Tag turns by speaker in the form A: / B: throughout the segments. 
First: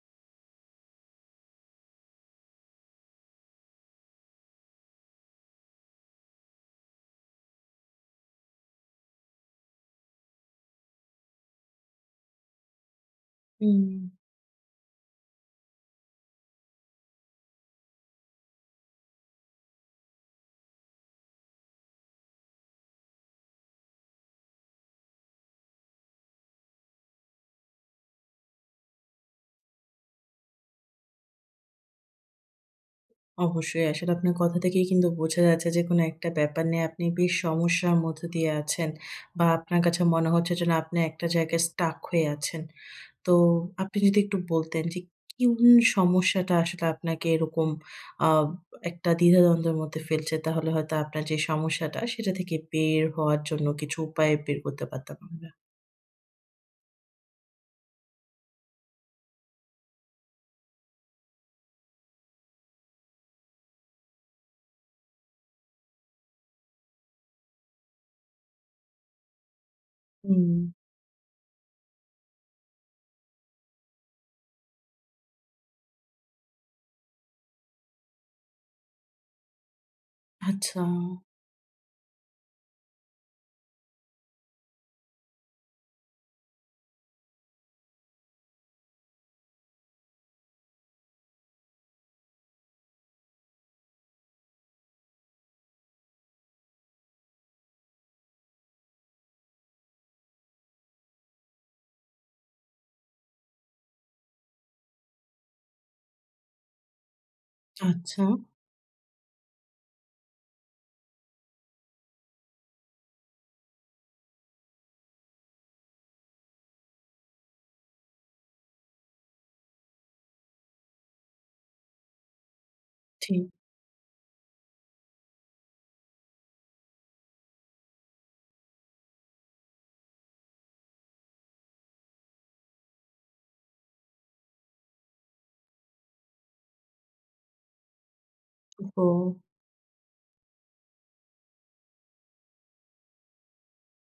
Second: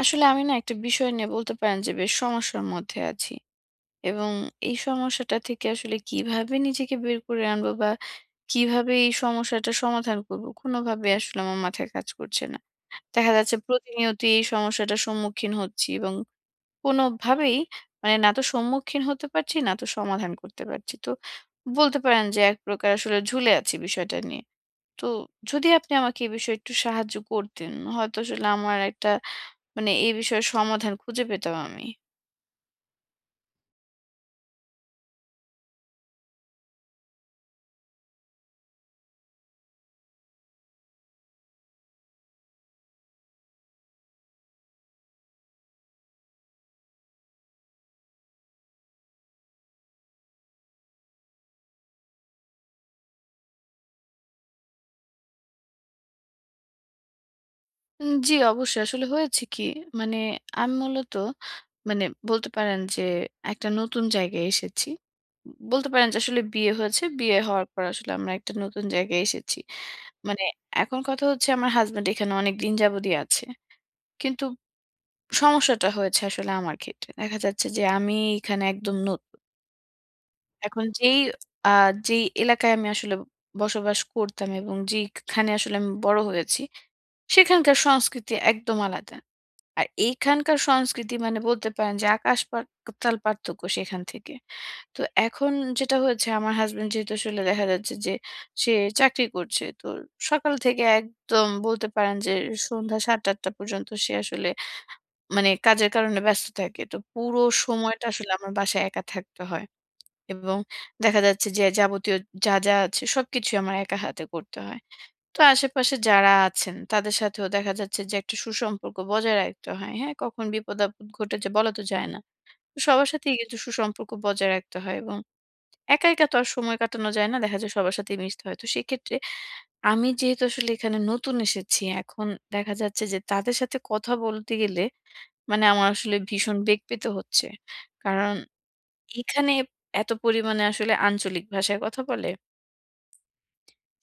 A: আসলে আমি না একটা বিষয় নিয়ে বলতে পারেন যে বেশ সমস্যার মধ্যে আছি। এবং এই সমস্যাটা থেকে আসলে কিভাবে নিজেকে বের করে আনবো বা কিভাবে এই সমস্যাটা সমাধান করবো কোনোভাবে আসলে আমার মাথায় কাজ করছে না। দেখা যাচ্ছে
B: হুম,
A: প্রতিনিয়তই এই সমস্যাটার সম্মুখীন হচ্ছি, এবং কোনোভাবেই মানে না তো সম্মুখীন হতে পারছি, না তো সমাধান করতে পারছি। তো বলতে পারেন যে এক প্রকার আসলে ঝুলে আছি বিষয়টা নিয়ে। তো যদি আপনি আমাকে এই বিষয়ে একটু সাহায্য করতেন, হয়তো আসলে আমার একটা মানে এই বিষয়ে সমাধান খুঁজে পেতাম আমি।
B: অবশ্যই। আসলে আপনার কথা থেকেই কিন্তু বোঝা যাচ্ছে যে কোনো একটা ব্যাপার নিয়ে আপনি বেশ সমস্যার মধ্য দিয়ে আছেন বা আপনার কাছে মনে হচ্ছে যেন আপনি একটা জায়গায় স্টাক হয়ে আছেন। তো আপনি যদি একটু বলতেন যে কোন সমস্যাটা আসলে আপনাকে এরকম আ একটা দ্বিধাদ্বন্দ্বের মধ্যে ফেলছে তাহলে হয়তো আপনার যে সমস্যাটা সেটা থেকে বের হওয়ার জন্য কিছু উপায় বের করতে পারতাম আমরা।
A: জি, অবশ্যই। আসলে হয়েছে কি? মানে আমি মূলত মানে বলতে পারেন যে একটা নতুন জায়গায় এসেছি। বলতে পারেন যে আসলে বিয়ে হয়েছে। বিয়ে হওয়ার পর আসলে আমরা একটা নতুন জায়গায় এসেছি। মানে
B: হুম,
A: এখন কথা হচ্ছে আমার হাসব্যান্ড এখানে অনেকদিন যাবদই আছে। কিন্তু সমস্যাটা হয়েছে আসলে আমার ক্ষেত্রে। দেখা যাচ্ছে যে আমি এখানে একদম নতুন।
B: আচ্ছা,
A: এখন আ যেই এলাকায় আমি আসলে বসবাস করতাম এবং যেইখানে আসলে আমি বড় হয়েছি, সেখানকার সংস্কৃতি একদম আলাদা। আর এইখানকার সংস্কৃতি মানে বলতে পারেন যে আকাশ পাতাল পার্থক্য সেখান থেকে। তো এখন যেটা হয়েছে, আমার হাসব্যান্ড যেহেতু আসলে দেখা যাচ্ছে যে সে চাকরি করছে। তো সকাল থেকে একদম বলতে পারেন যে সন্ধ্যা ৭:০০-৮:০০ পর্যন্ত সে আসলে মানে কাজের কারণে ব্যস্ত থাকে। তো পুরো সময়টা
B: আচ্ছা,
A: আসলে আমার বাসায় একা থাকতে হয়, এবং দেখা যাচ্ছে যে যাবতীয় যা, যা আছে সবকিছুই আমার একা হাতে করতে হয়। তো আশেপাশে যারা আছেন তাদের সাথেও দেখা যাচ্ছে যে একটা সুসম্পর্ক বজায় রাখতে হয়। হ্যাঁ? কখন বিপদ-আপদ ঘটে যে বলা তো যায় না। তো সবার সাথেই
B: ঠিক।
A: কিন্তু সুসম্পর্ক বজায় রাখতে হয়, এবং একা, একা তো আর সময় কাটানো যায় না। দেখা যায় সবার সাথেই মিশতে হয়। তো সেক্ষেত্রে আমি যেহেতু আসলে এখানে নতুন এসেছি, এখন দেখা যাচ্ছে যে তাদের সাথে কথা বলতে গেলে মানে আমার আসলে ভীষণ বেগ পেতে হচ্ছে। কারণ
B: ওহো!
A: এখানে এত পরিমাণে আসলে আঞ্চলিক ভাষায় কথা বলে।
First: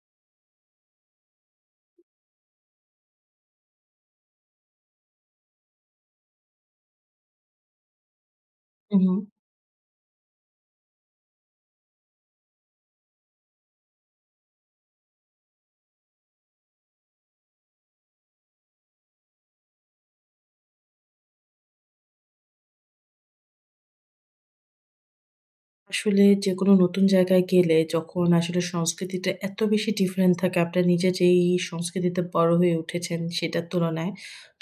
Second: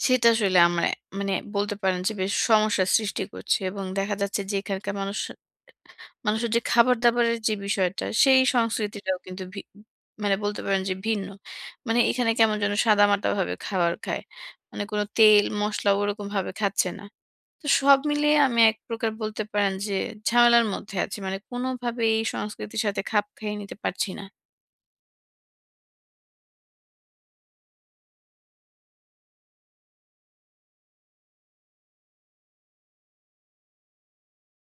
A: সেটা আসলে আমার মানে বলতে পারেন যে বেশ সমস্যার সৃষ্টি করছে, এবং দেখা যাচ্ছে যে এখানকার মানুষের যে খাবার-দাবারের যে বিষয়টা, সেই সংস্কৃতিটাও
B: হুম।
A: কিন্তু মানে বলতে পারেন যে ভিন্ন। মানে এখানে কেমন যেন সাদামাটা ভাবে খাবার খায়। মানে কোন তেল, মসলা ওরকমভাবে খাচ্ছে না। তো সব মিলিয়ে আমি এক প্রকার বলতে পারেন যে ঝামেলার মধ্যে আছি। মানে কোনোভাবে এই সংস্কৃতির সাথে খাপ খাইয়ে নিতে পারছি না।
B: আসলে যেকোনো নতুন জায়গায় গেলে যখন আসলে সংস্কৃতিটা এত বেশি ডিফারেন্ট থাকে, আপনার নিজে যেই সংস্কৃতিতে বড় হয়ে উঠেছেন সেটার তুলনায়,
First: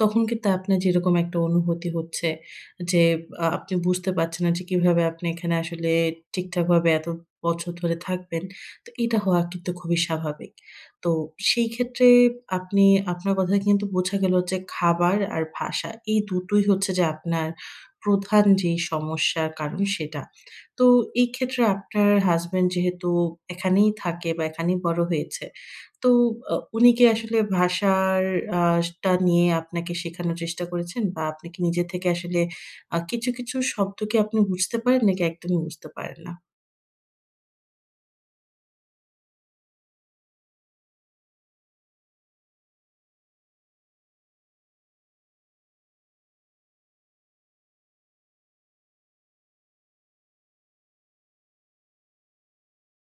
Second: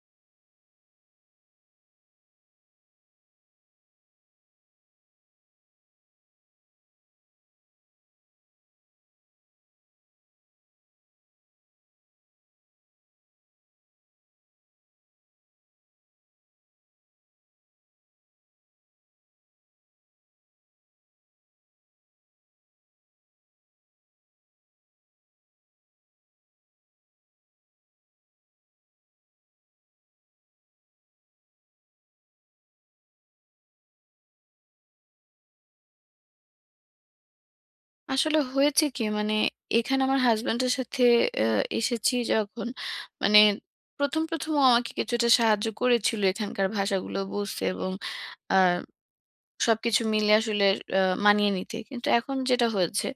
B: তখন কিন্তু আপনার যেরকম একটা অনুভূতি হচ্ছে যে, আপনি বুঝতে পারছেন না যে কিভাবে আপনি এখানে আসলে ঠিকঠাকভাবে এত বছর ধরে থাকবেন। তো এটা হওয়া কিন্তু খুবই স্বাভাবিক। তো সেই ক্ষেত্রে আপনি আপনার কথা কিন্তু বোঝা গেল যে খাবার আর ভাষা এই দুটোই হচ্ছে যে আপনার প্রধান যেই সমস্যার কারণ সেটা। তো এই ক্ষেত্রে আপনার হাসব্যান্ড যেহেতু এখানেই থাকে বা এখানেই বড় হয়েছে, তো উনি কি আসলে ভাষার আ টা নিয়ে আপনাকে শেখানোর চেষ্টা করেছেন? বা আপনি কি নিজে থেকে আসলে কিছু শব্দ কি আপনি বুঝতে পারেন নাকি একদমই বুঝতে পারেন না?
A: আসলে হয়েছে কি মানে এখানে আমার হাসব্যান্ডের সাথে এসেছি যখন মানে প্রথম প্রথম ও আমাকে কিছুটা সাহায্য করেছিল এখানকার ভাষাগুলো বুঝতে, এবং আহ, সবকিছু মিলে আসলে মানিয়ে নিতে কিন্তু এখন যেটা হয়েছে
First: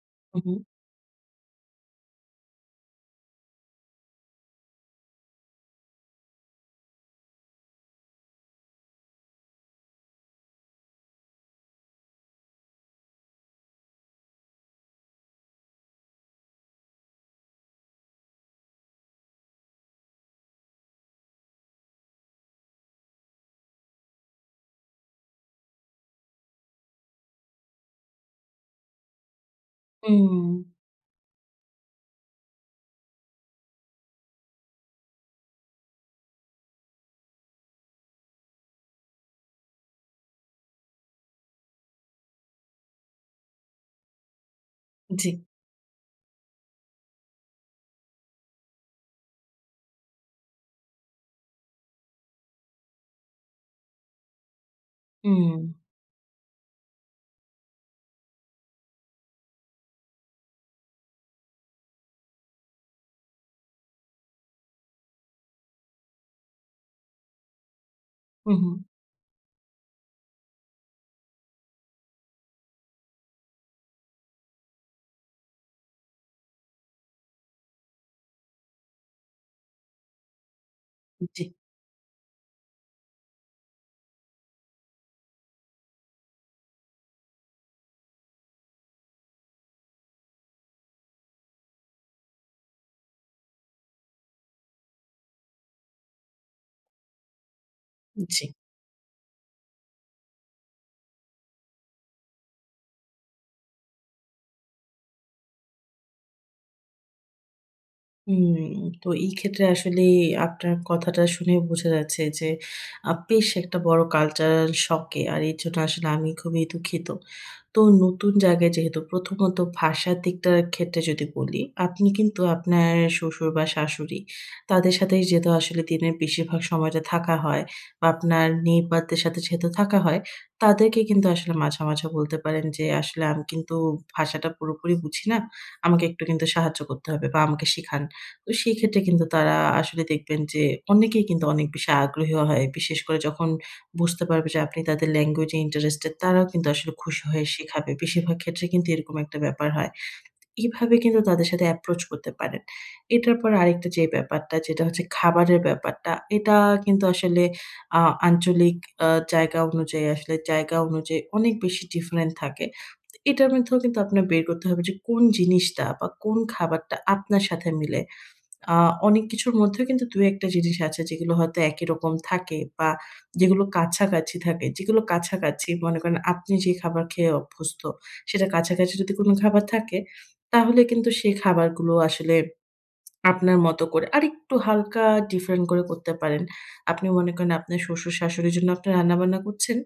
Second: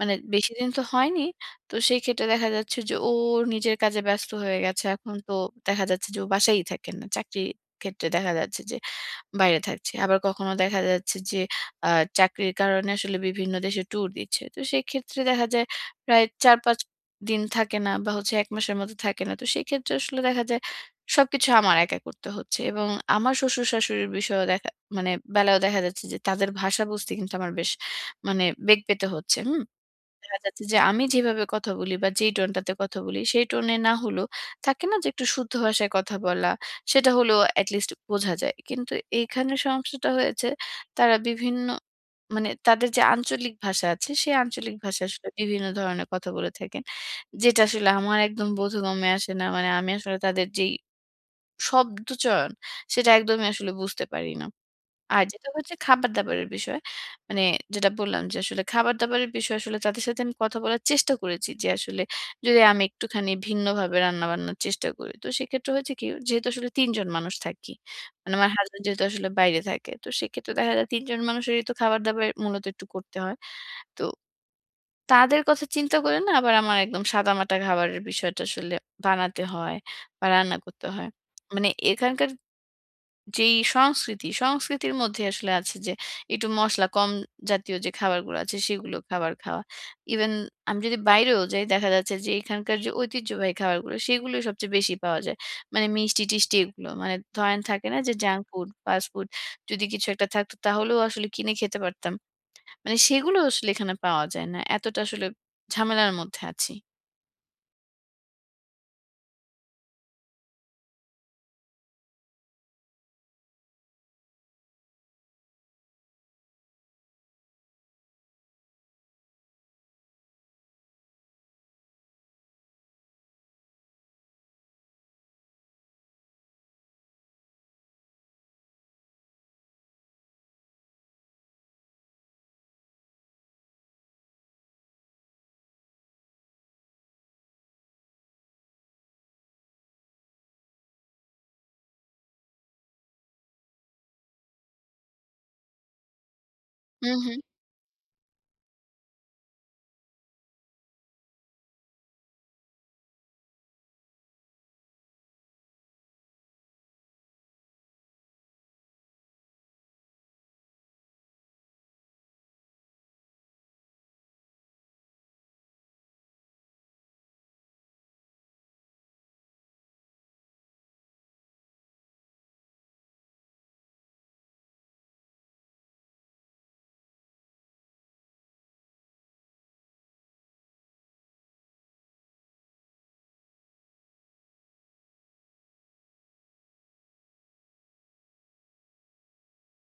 A: মানে বেশি
B: উহু,
A: দিন তো হয়নি। তো সেই ক্ষেত্রে দেখা যাচ্ছে যে ও ওর নিজের কাজে ব্যস্ত হয়ে গেছে। এখন তো দেখা যাচ্ছে যে ও বাসায়ই থাকেন না, চাকরি ক্ষেত্রে দেখা যাচ্ছে যে বাইরে থাকছি। আবার কখনো দেখা যাচ্ছে যে আ চাকরির কারণে আসলে বিভিন্ন দেশে ট্যুর দিচ্ছে। তো সেক্ষেত্রে দেখা যায় প্রায় ৪-৫ দিন থাকে না বা হচ্ছে ১ মাসের মতো থাকে না। তো সেক্ষেত্রে আসলে দেখা যায় সবকিছু আমার একা করতে হচ্ছে, এবং আমার শ্বশুর-শাশুড়ির বিষয়েও দেখা মানে বেলায়ও দেখা যাচ্ছে যে তাদের ভাষা বুঝতে কিন্তু আমার বেশ মানে বেগ পেতে হচ্ছে। হুম? দেখা
B: হুম,
A: যাচ্ছে যে আমি যেভাবে কথা বলি বা যেই টোনটাতে কথা বলি সেই টোনে না হলেও থাকে না যে একটু শুদ্ধ ভাষায় কথা বলা সেটা হলেও অ্যাটলিস্ট বোঝা যায়, কিন্তু এইখানে সমস্যাটা হয়েছে তারা বিভিন্ন মানে তাদের যে আঞ্চলিক ভাষা আছে সেই আঞ্চলিক ভাষা আসলে
B: জি,
A: বিভিন্ন ধরনের কথা বলে থাকেন, যেটা আসলে আমার একদম বোধগম্যে আসে না। মানে আমি আসলে তাদের যেই শব্দচয়ন সেটা একদমই আসলে বুঝতে পারি না। আর যেটা
B: হুম,
A: হচ্ছে খাবার-দাবারের বিষয়। মানে যেটা বললাম যে আসলে খাবার-দাবারের বিষয়ে আসলে তাদের সাথে আমি কথা বলার চেষ্টা করেছি যে আসলে যদি আমি একটুখানি ভিন্নভাবে রান্নাবান্নার চেষ্টা করি। তো সেক্ষেত্রে হয়েছে কি, যেহেতু আসলে ৩ জন মানুষ থাকি। মানে আমার
B: হুম, হুম,
A: হাসব্যান্ড যেহেতু আসলে বাইরে থাকে। তো সেক্ষেত্রে দেখা যায় ৩ জন মানুষেরই তো খাবার-দাবার মূলত একটু করতে হয়। তো তাদের কথা চিন্তা করে না আবার আমার একদম সাদামাটা খাবারের বিষয়টা আসলে বানাতে হয় বা রান্না করতে হয়।
B: জি,
A: মানে এখানকার যেই সংস্কৃতির মধ্যে আসলে আছে যে একটু মসলা কম জাতীয় যে খাবারগুলো আছে, সেগুলো খাবার খাওয়া। ইভেন আমি যদি বাইরেও যাই দেখা যাচ্ছে যে এখানকার যে ঐতিহ্যবাহী খাবারগুলো সেগুলোই সবচেয়ে বেশি পাওয়া যায়। মানে মিষ্টি-টিষ্টি এগুলো। মানে ধরেন থাকে না যে জাঙ্ক
B: জি।
A: ফুড, ফাস্ট ফুড যদি কিছু একটা থাকতো তাহলেও আসলে কিনে খেতে পারতাম। মানে সেগুলো আসলে এখানে পাওয়া যায় না। এতটা আসলে ঝামেলার মধ্যে আছি।
B: হুম, তো এই ক্ষেত্রে আসলেই আপনার কথাটা শুনে বোঝা যাচ্ছে যে বেশ একটা বড় কালচারাল শকে। আর এর জন্য আসলে আমি খুবই দুঃখিত। তো নতুন জায়গায় যেহেতু প্রথমত ভাষার দিকটার ক্ষেত্রে যদি বলি, আপনি কিন্তু আপনার শ্বশুর বা শাশুড়ি তাদের সাথেই যেহেতু আসলে দিনের বেশিরভাগ সময়টা থাকা হয় বা আপনার নেইবারদের সাথে যেহেতু থাকা হয়, তাদেরকে কিন্তু আসলে মাঝে, মাঝে বলতে পারেন যে, "আসলে আমি কিন্তু ভাষাটা পুরোপুরি বুঝি না। আমাকে একটু কিন্তু সাহায্য করতে হবে বা আমাকে শিখান।" তো সেই ক্ষেত্রে কিন্তু তারা আসলে দেখবেন যে অনেকেই কিন্তু অনেক বেশি আগ্রহী হয়। বিশেষ করে যখন বুঝতে পারবে যে আপনি তাদের ল্যাঙ্গুয়েজ এ ইন্টারেস্টেড, তারাও কিন্তু আসলে
A: হু,
B: খুশি
A: হু।
B: হয়ে শেখাবে। বেশিরভাগ ক্ষেত্রে কিন্তু এরকম একটা ব্যাপার হয়। এভাবে কিন্তু তাদের সাথে অ্যাপ্রোচ করতে পারেন। এটার পর আরেকটা যে ব্যাপারটা যেটা হচ্ছে খাবারের ব্যাপারটা, এটা কিন্তু আসলে আ আঞ্চলিক আ জায়গা অনুযায়ী অনেক বেশি ডিফারেন্ট থাকে। এটার মধ্যেও কিন্তু আপনার বের করতে হবে যে কোন জিনিসটা বা কোন খাবারটা আপনার সাথে মিলে। আ অনেক কিছুর মধ্যেও কিন্তু ২ ১ টা জিনিস আছে যেগুলো হয়তো একই রকম থাকে বা যেগুলো কাছাকাছি থাকে। যেগুলো কাছাকাছি মনে করেন আপনি যে খাবার খেয়ে অভ্যস্ত, সেটা কাছাকাছি যদি কোনো খাবার থাকে, তাহলে কিন্তু সেই খাবারগুলো আসলে আপনার মতো করে আরেকটু হালকা ডিফারেন্ট করে করতে পারেন। আপনি মনে করেন আপনার শ্বশুর-শাশুড়ির জন্য আপনি রান্নাবান্না করছেন।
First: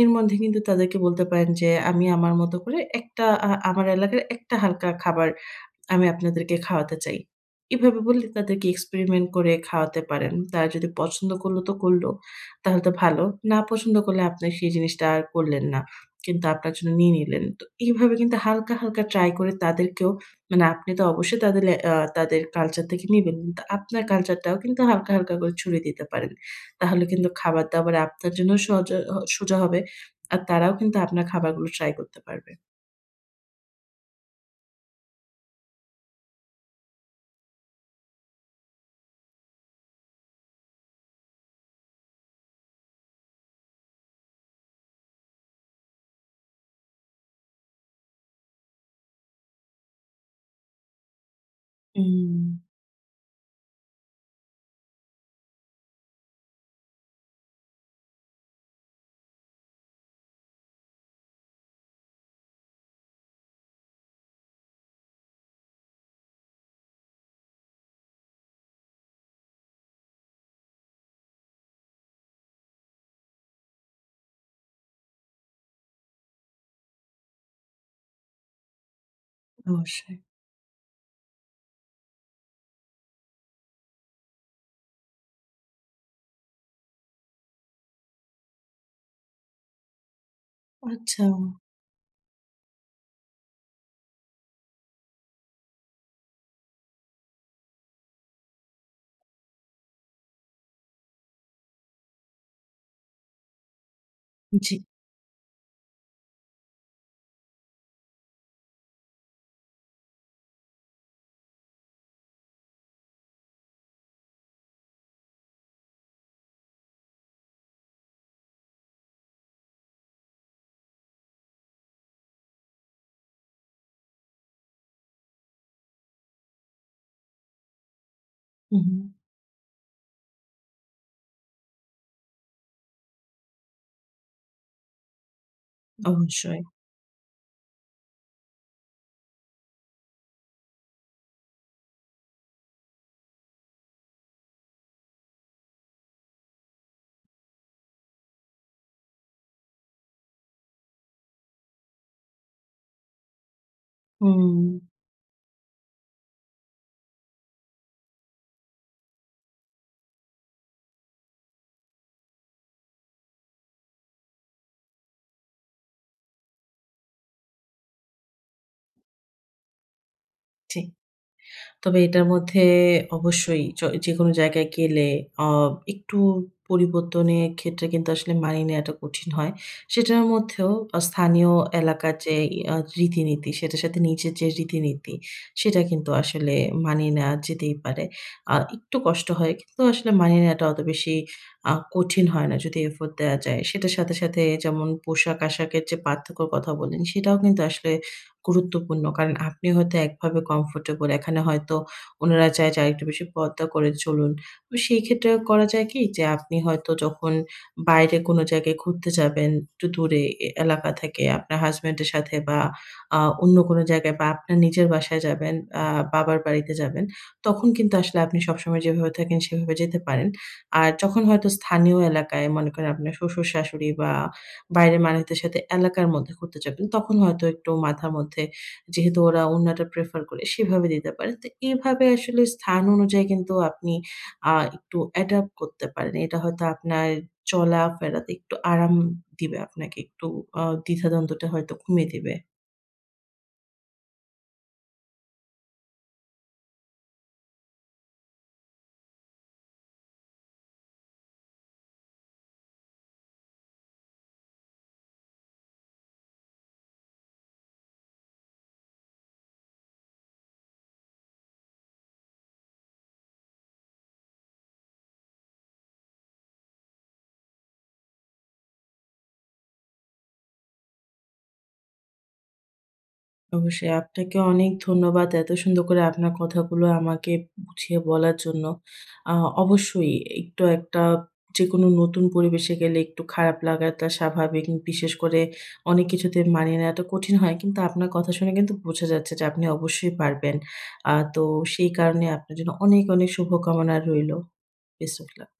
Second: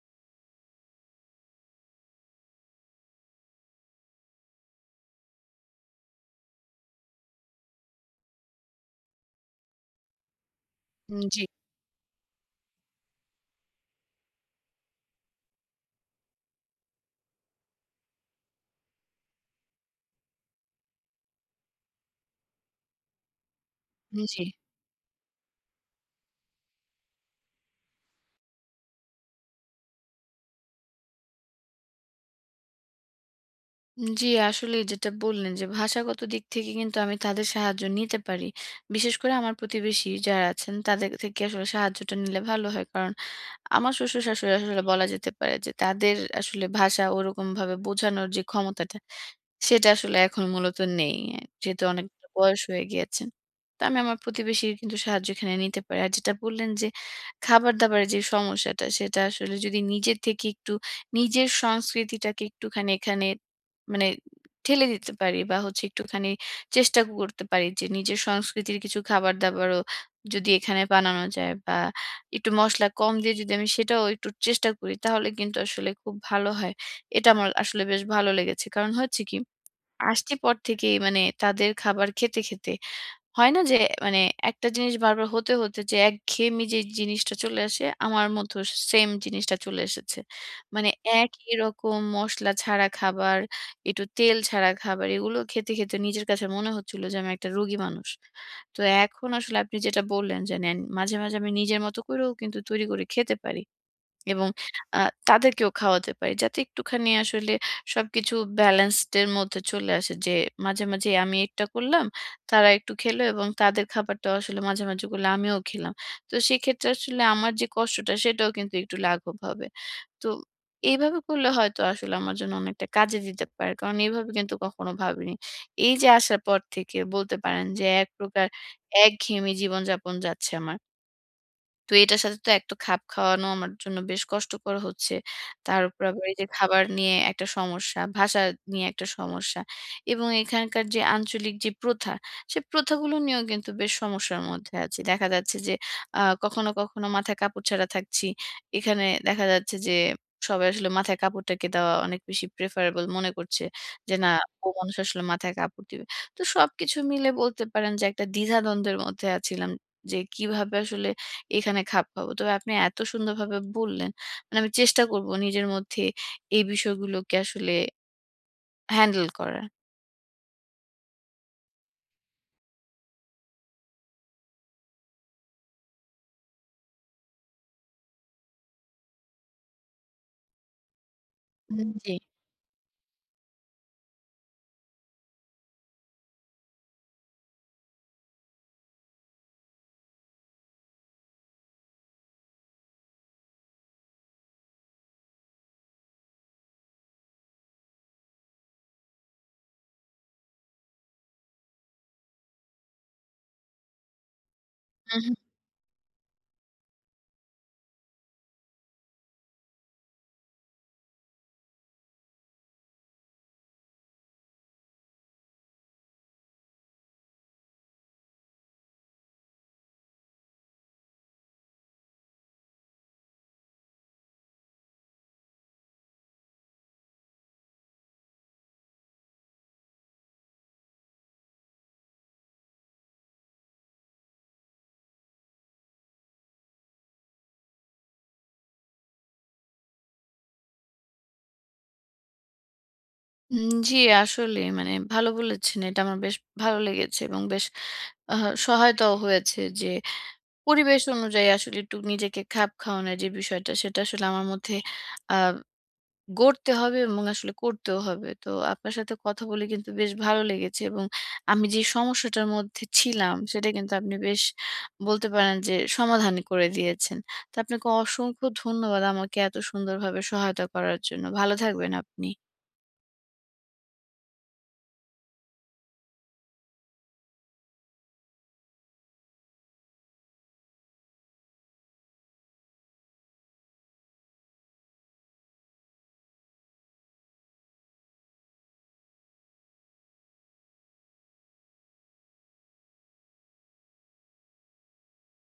B: এর মধ্যে কিন্তু তাদেরকে বলতে পারেন যে, "আমি আমার মতো করে একটা আমার এলাকার একটা হালকা খাবার" আমি আপনাদেরকে খাওয়াতে চাই। এভাবে বললে তাদেরকে experiment করে খাওয়াতে পারেন। তারা যদি পছন্দ
A: জি,
B: করল তো করল। তাহলে তো ভালো। না পছন্দ করলে আপনি সেই জিনিসটা আর করলেন না। কিন্তু আপনার জন্য নিয়ে নিলেন। তো এইভাবে কিন্তু হালকা, হালকা ট্রাই করে তাদেরকেও মানে আপনি তো অবশ্যই তাদের লে আ তাদের কালচার থেকে নিবেন। কিন্তু আপনার
A: জি।
B: কালচারটাও কিন্তু হালকা, হালকা করে ছড়িয়ে দিতে পারেন। তাহলে কিন্তু খাবার-দাবার আপনার জন্যও সজা হ সোজা হবে। আর তারাও কিন্তু আপনার খাবারগুলো ট্রাই করতে পারবে।
A: জি, আসলে যেটা বললেন যে ভাষাগত দিক থেকে কিন্তু আমি তাদের সাহায্য নিতে পারি। বিশেষ করে আমার প্রতিবেশী যারা আছেন তাদের থেকে আসলে সাহায্যটা নিলে ভালো হয়। কারণ আমার শ্বশুর-শাশুড়ি আসলে বলা যেতে পারে যে তাদের আসলে ভাষা ওরকমভাবে বোঝানোর যে ক্ষমতাটা সেটা আসলে এখন মূলত নেই। যেহেতু অনেকটা
B: হুম,
A: বয়স হয়ে গিয়েছে। তো আমি আমার প্রতিবেশীর কিন্তু সাহায্য এখানে নিতে পারি। আর যেটা বললেন যে, খাবার-দাবারের যে সমস্যাটা, সেটা আসলে যদি নিজের থেকে একটু নিজের সংস্কৃতিটাকে একটুখানি এখানে মানে ঠেলে দিতে পারি বা হচ্ছে একটুখানি চেষ্টা করতে পারি যে, নিজের সংস্কৃতির কিছু খাবার-দাবারও যদি এখানে বানানো যায় বা একটু মসলা কম দিয়ে যদি আমি সেটাও একটু চেষ্টা করি, তাহলে কিন্তু আসলে খুব ভালো হয়। এটা আমার আসলে বেশ ভালো লেগেছে। কারণ হচ্ছে কি,
B: অবশ্যই।
A: আসছি পর থেকেই মানে তাদের খাবার খেতে, খেতে হয় না যে মানে একটা জিনিস বারবার হতে, হতে যে একঘেয়েমি যে জিনিসটা চলে আসে, আমার মধ্যেও সেইম জিনিসটা চলে এসেছে। মানে
B: আচ্ছা,
A: একই রকম মসলা ছাড়া খাবার, একটু তেল ছাড়া খাবার এগুলো খেতে, খেতে নিজের কাছে মনে হচ্ছিল যে আমি একটা রোগী মানুষ। তো এখন আসলে আপনি যেটা বললেন যে নেন মাঝে, মাঝে আমি নিজের মতো করেও কিন্তু তৈরি করে খেতে পারি। এবং
B: জি।
A: আ তাদেরকেও খাওয়াতে পারি। যাতে একটুখানি আসলে সবকিছু ব্যালেন্সড এর মধ্যে চলে আসে। যে মাঝে, মাঝে আমি একটা করলাম, তারা একটু খেলো, এবং তাদের খাবারটাও আসলে মাঝে, মাঝে করলে আমিও খেলাম। তো সেক্ষেত্রে আসলে আমার যে কষ্টটা সেটাও কিন্তু একটু লাঘব হবে। তো এইভাবে করলে হয়তো আসলে আমার জন্য অনেকটা কাজে দিতে পারে। কারণ এইভাবে কিন্তু কখনো ভাবিনি। এই যে আসার পর থেকে বলতে পারেন যে এক প্রকার
B: হুম, হুম।
A: একঘেয়েমি জীবনযাপন যাচ্ছে আমার। তো এটার সাথে তো এক তো খাপ খাওয়ানো আমার জন্য বেশ কষ্টকর হচ্ছে। তার উপর আবার এই যে
B: অবশ্যই।
A: খাবার নিয়ে একটা সমস্যা, ভাষা নিয়ে একটা সমস্যা, এবং এখানকার যে আঞ্চলিক যে প্রথা, সে প্রথাগুলো নিয়েও কিন্তু বেশ সমস্যার মধ্যে আছি। দেখা যাচ্ছে যে কখনো, কখনো মাথায় কাপড় ছাড়া থাকছি। এখানে দেখা যাচ্ছে যে সবাই আসলে মাথায় কাপড়টাকে দেওয়া অনেক বেশি preferable মনে করছে। যে না
B: হুম,
A: ও মানুষ আসলে মাথায় কাপড় দিবে। তো সবকিছু মিলে বলতে পারেন যে একটা দ্বিধাদ্বন্দ্বের মধ্যে আছিলাম যে কিভাবে আসলে এখানে খাপ খাবো। তবে আপনি এত সুন্দরভাবে বললেন। মানে আমি চেষ্টা করব নিজের মধ্যে এই বিষয়গুলোকে আসলে হ্যান্ডেল করার।
B: ঠিক। তবে এটার মধ্যে অবশ্যই যেকোনো জায়গায় গেলে অ একটু পরিবর্তনের ক্ষেত্রে কিন্তু আসলে মানিয়ে নেওয়াটা কঠিন হয়। সেটার মধ্যেও স্থানীয়
A: হুম, জি।
B: এলাকার যে আ রীতিনীতি সেটার সাথে নিজের যে রীতিনীতি সেটা কিন্তু আসলে মানিয়ে নেওয়া যেতেই পারে। একটু কষ্ট হয় কিন্তু আসলে মানিয়ে নেওয়াটা অত বেশি কঠিন হয় না যদি এফোর্ট দেওয়া যায়। সেটার সাথে যেমন পোশাক-আশাকের যে পার্থক্যর কথা বললেন সেটাও কিন্তু আসলে গুরুত্বপূর্ণ। কারণ আপনি হয়তো একভাবে কমফোর্টেবল। এখানে হয়তো উনারা চায় যে আরেকটু বেশি পর্দা করে চলুন। তো সেই
A: হুম,
B: ক্ষেত্রে
A: হুম।
B: করা যায় কি যে আপনি হয়তো যখন বাইরে কোনো জায়গায় ঘুরতে যাবেন, একটু দূরে এলাকা থেকে আপনার হাসব্যান্ডের সাথে বা অন্য কোনো জায়গায় বা আপনার নিজের বাসায় যাবেন, আ বাবার বাড়িতে যাবেন, তখন কিন্তু আসলে আপনি সবসময় যেভাবে থাকেন সেভাবে যেতে পারেন। আর যখন হয়তো স্থানীয় এলাকায় মনে করেন আপনার শ্বশুর-শাশুড়ি বা বাইরের মানুষদের সাথে এলাকার মধ্যে ঘুরতে যাবেন, তখন হয়তো একটু মাথার মধ্যে যেহেতু ওরা ওড়নাটা প্রেফার করে সেভাবে দিতে পারেন। তো এভাবে আসলে স্থান অনুযায়ী কিন্তু আপনি একটু অ্যাডাপ্ট করতে পারেন। এটা হয়তো আপনার চলাফেরাতে একটু আরাম দিবে আপনাকে, একটু দ্বিধাদ্বন্দ্বটা হয়তো কমিয়ে দিবে।
A: জি, আসলে মানে ভালো বলেছেন। এটা আমার বেশ ভালো লেগেছে এবং বেশ আ সহায়তাও হয়েছে যে পরিবেশ অনুযায়ী আসলে একটু নিজেকে খাপ খাওয়ানোর যে বিষয়টা সেটা আসলে আমার মধ্যে আ গড়তে হবে এবং আসলে করতেও হবে। তো আপনার সাথে কথা বলে কিন্তু বেশ ভালো লেগেছে, এবং আমি যে সমস্যাটার মধ্যে ছিলাম সেটা কিন্তু আপনি বেশ বলতে পারেন যে সমাধান করে দিয়েছেন। তো আপনাকে অসংখ্য ধন্যবাদ আমাকে এত সুন্দরভাবে সহায়তা করার জন্য। ভালো থাকবেন আপনি।
B: অবশ্যই। আপনাকে অনেক ধন্যবাদ এত সুন্দর করে আপনার কথাগুলো আমাকে বুঝিয়ে বলার জন্য। আ অবশ্যই একটা যেকোনো নতুন পরিবেশে গেলে একটু খারাপ লাগাটা স্বাভাবিক। বিশেষ করে অনেক কিছুতে মানিয়ে নেওয়াটা কঠিন হয়। কিন্তু আপনার কথা শুনে কিন্তু বোঝা যাচ্ছে যে আপনি অবশ্যই পারবেন। তো সেই কারণে আপনার জন্য অনেক, অনেক শুভকামনা রইলো। Best of lakh.